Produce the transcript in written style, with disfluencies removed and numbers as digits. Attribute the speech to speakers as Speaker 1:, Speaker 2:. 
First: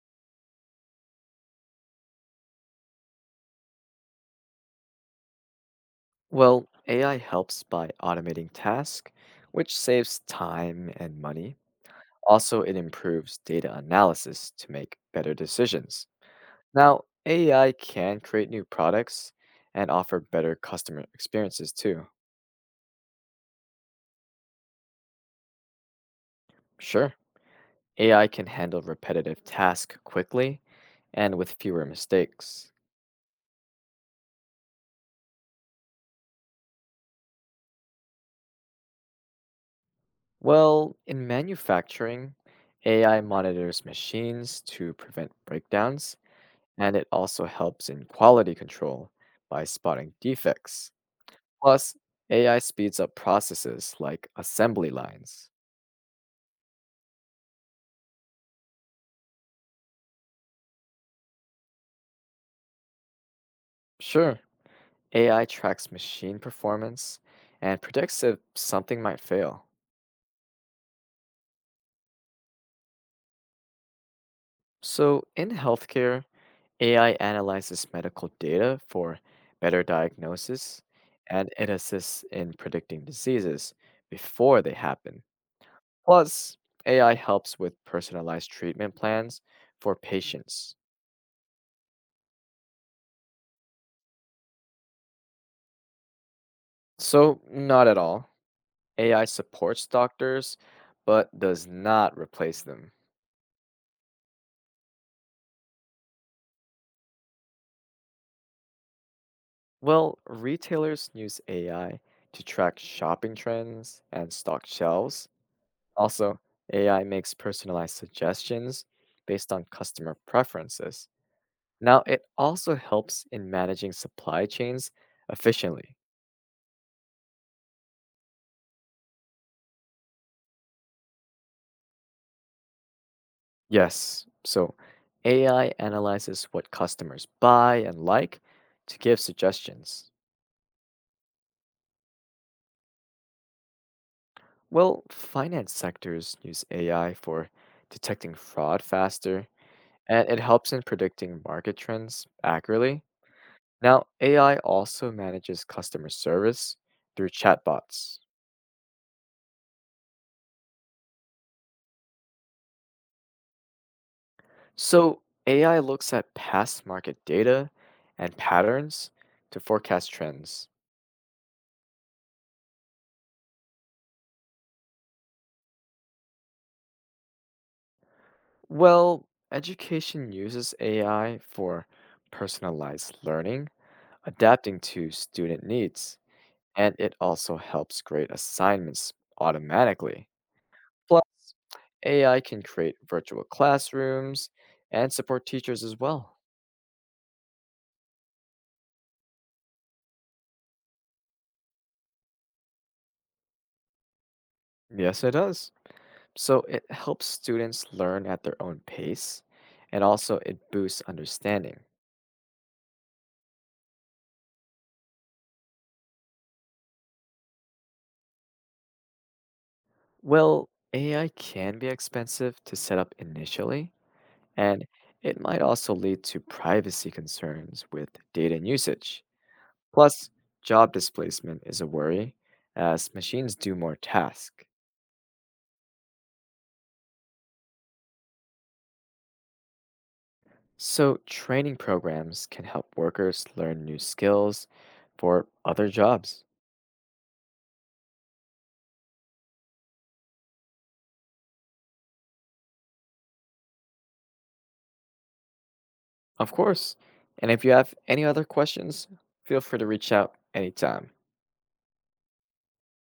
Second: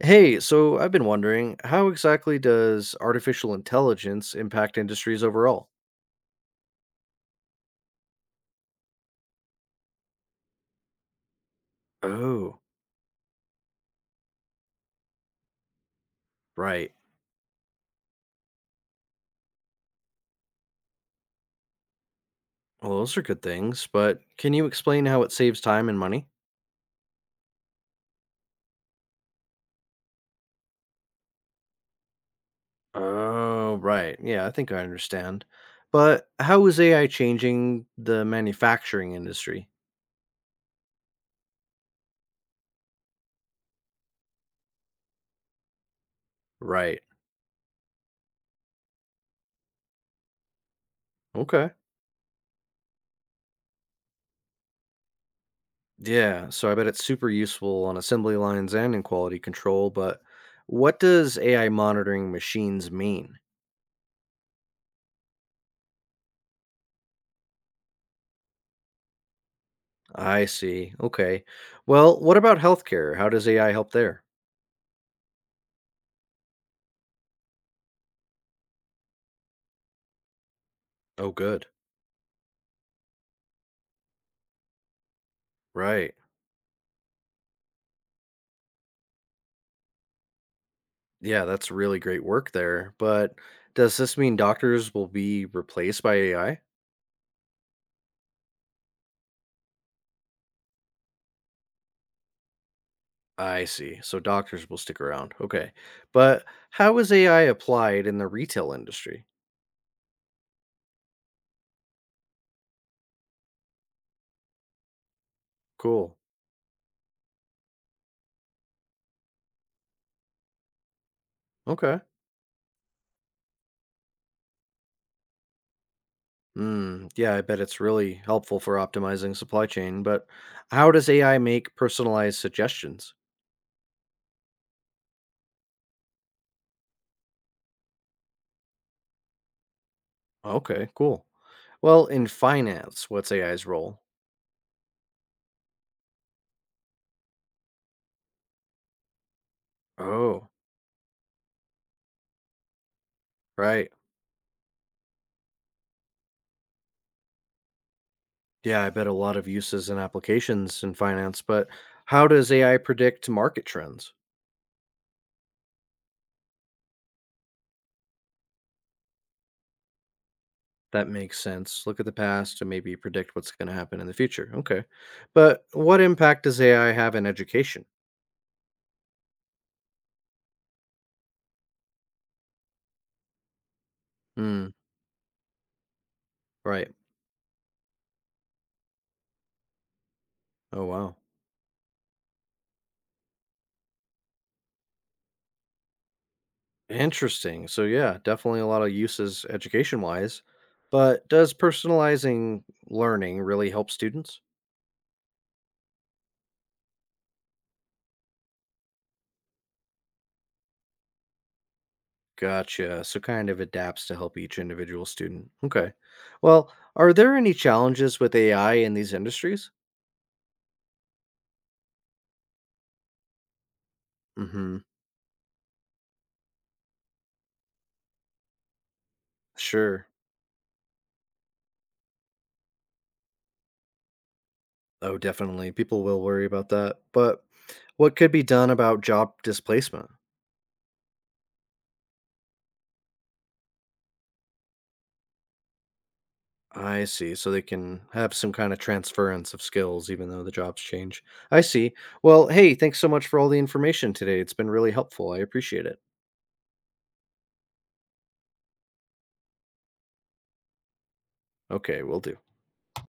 Speaker 1: Hey, so I've been wondering, how exactly does artificial intelligence impact industries overall?
Speaker 2: Well, AI helps by automating tasks, which saves time and money.
Speaker 1: Oh,
Speaker 2: Also, it improves data analysis to make better decisions.
Speaker 1: right.
Speaker 2: Now, AI can create new products and offer better customer experiences too.
Speaker 1: Well, those are good things, but can you explain how it saves time and money?
Speaker 2: Sure, AI can handle repetitive tasks quickly and with fewer mistakes.
Speaker 1: Oh, right. Yeah, I think I understand. But how is AI changing the manufacturing industry?
Speaker 2: Well, in manufacturing, AI monitors machines to prevent breakdowns and
Speaker 1: Right.
Speaker 2: it also helps in quality control by spotting defects.
Speaker 1: Okay.
Speaker 2: Plus, AI speeds up processes like assembly lines.
Speaker 1: Yeah, so I bet it's super useful on assembly lines and in quality control, but what does AI monitoring machines mean?
Speaker 2: Sure. AI tracks machine performance and predicts if something might fail.
Speaker 1: I see. Okay. Well, what about healthcare? How does AI help there?
Speaker 2: So, in healthcare, AI analyzes medical data for better diagnosis
Speaker 1: Oh,
Speaker 2: and
Speaker 1: good.
Speaker 2: it assists in predicting diseases before they happen.
Speaker 1: Right.
Speaker 2: Plus, AI helps with personalized treatment plans for patients.
Speaker 1: Yeah, that's really great work there. But does this mean doctors will be replaced by AI? I
Speaker 2: So, not at all. AI supports doctors, but does not replace them.
Speaker 1: I see. So doctors will stick around. Okay. But how is AI applied in the retail industry?
Speaker 2: Well, retailers use AI to track shopping trends and stock shelves.
Speaker 1: Cool.
Speaker 2: Also, AI makes personalized suggestions based on customer preferences.
Speaker 1: Okay.
Speaker 2: Now, it also helps in managing supply chains efficiently.
Speaker 1: Mm, yeah, I bet it's really helpful for optimizing supply chain. But how does AI make personalized suggestions?
Speaker 2: Yes, so AI analyzes what customers buy and like to give suggestions.
Speaker 1: Okay, cool. Well, in finance, what's AI's role?
Speaker 2: Well, finance sectors use AI for detecting fraud faster, and it
Speaker 1: Oh.
Speaker 2: helps in predicting market trends accurately.
Speaker 1: Right.
Speaker 2: Now, AI also manages customer service through chatbots.
Speaker 1: Yeah, I bet a lot of uses and applications in finance, but how does AI predict market trends?
Speaker 2: So, AI looks at past market data and patterns to forecast trends.
Speaker 1: That makes sense. Look at the past and maybe predict what's going to happen in the future. Okay. But what impact does AI have in education?
Speaker 2: Well, education uses AI for personalized learning,
Speaker 1: Hmm.
Speaker 2: adapting to student needs,
Speaker 1: Right.
Speaker 2: and it also helps grade assignments automatically.
Speaker 1: Oh, wow.
Speaker 2: Plus, AI can create virtual classrooms and support teachers as well.
Speaker 1: Interesting. So, yeah, definitely a lot of uses education wise. But does personalizing learning really help students?
Speaker 2: Yes, it does. So it helps students learn at their own pace and also it boosts understanding.
Speaker 1: Gotcha. So kind of adapts to help each individual student. Okay. Well, are there any challenges with AI in these industries?
Speaker 2: Well, AI can be expensive to set up initially,
Speaker 1: Mm-hmm.
Speaker 2: and it might also lead to privacy concerns with data and usage.
Speaker 1: Sure.
Speaker 2: Plus, job displacement is a worry as machines do more tasks.
Speaker 1: Oh, definitely. People will worry about that. But what could be done about job displacement?
Speaker 2: So, training programs can help workers learn new skills for other jobs,
Speaker 1: I see. So they can have some kind of transference of skills, even though the jobs change. I see. Well, hey, thanks so much for all the information today. It's been really helpful. I appreciate it.
Speaker 2: of course. And if you have any other questions, feel free to reach out anytime.
Speaker 1: Okay, we'll do.